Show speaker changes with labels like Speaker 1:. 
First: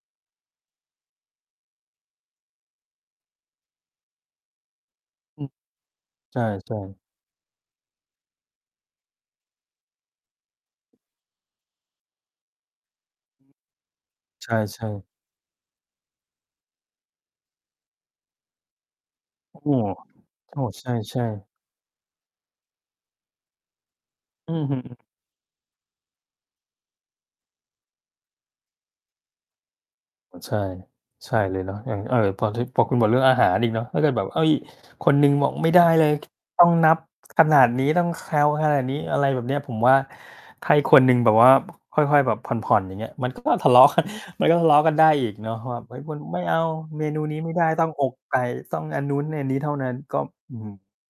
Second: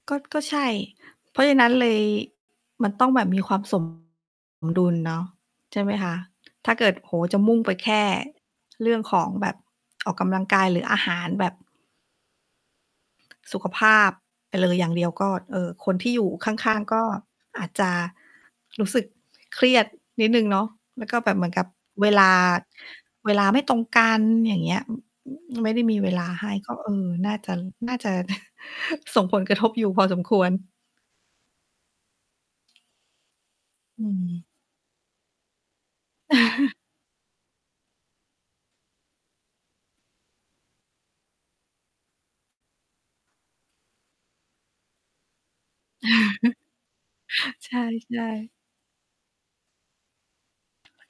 Speaker 1: ก็ ก็ใช่ เพราะฉะนั้นเลย มันต้องแบบมีความ สม ดุลเนาะ
Speaker 2: อืม
Speaker 1: ใช่ไหมคะ?
Speaker 2: ใช
Speaker 1: ถ้า
Speaker 2: ่
Speaker 1: เกิด
Speaker 2: ๆ
Speaker 1: โอ้โฮ จะมุ่งไปแค่เรื่องของแบบออกกำลังกาย หรืออาหารแบบ สุขภาพ
Speaker 2: ใ
Speaker 1: ไ
Speaker 2: ช
Speaker 1: ปเลยอย่
Speaker 2: ่
Speaker 1: างเด
Speaker 2: ๆ
Speaker 1: ียว ก็ เอ่อ คนที่อยู่ข้าง ๆ ก็อาจจะ รู้สึก
Speaker 2: โ
Speaker 1: เ
Speaker 2: อ
Speaker 1: ค
Speaker 2: ้
Speaker 1: รียดนิดหนึ่ง
Speaker 2: โอ
Speaker 1: เน
Speaker 2: ้
Speaker 1: าะ
Speaker 2: ใ
Speaker 1: แล้วก
Speaker 2: ช
Speaker 1: ็
Speaker 2: ่
Speaker 1: แบบเห
Speaker 2: ๆ
Speaker 1: มือนกับเวลา เวลาไม่ตรงกัน
Speaker 2: อ
Speaker 1: อ
Speaker 2: ื
Speaker 1: ย่า
Speaker 2: อ
Speaker 1: งเง
Speaker 2: ฮ
Speaker 1: ี้
Speaker 2: ึ
Speaker 1: ย ไม่ได้มีเวลาให้ ก็ เออ น่าจะ น่าจะ ส่งผลกระทบอยู่พอสมค
Speaker 2: โอ้
Speaker 1: วร
Speaker 2: ใช่ ใช่เลยเนาะ อย่าง เอ่อ พอถึ พอคุณบอกเรื่องอาหารอีกเนาะ ถ้
Speaker 1: อ
Speaker 2: า
Speaker 1: ื
Speaker 2: เกิดแบบ เฮ
Speaker 1: ม
Speaker 2: ้ย คนหนึ่งบอกไม่ได้เลย ต้องนับขนาดนี้ ต้องแคลขนาดนี้ อะไรแบบเนี้ย ผมว่า ถ้าอีกคนหนึ่งแบบว่า บ ค่อย ๆ แบบผ่อน ๆ อย่างเงี้ย มัน ก็ ทะเลาะ กัน มันก็ทะเลาะกันได้อีกเนาะว่า เฮ้ย มัน ไม่เอาเมนูนี้ไม่ได้
Speaker 1: ใช
Speaker 2: ต้องอก
Speaker 1: ่
Speaker 2: ไก่
Speaker 1: ๆ
Speaker 2: ต้องอันนู้นอันนี้เท่านั้น ก็ อื้อฮือ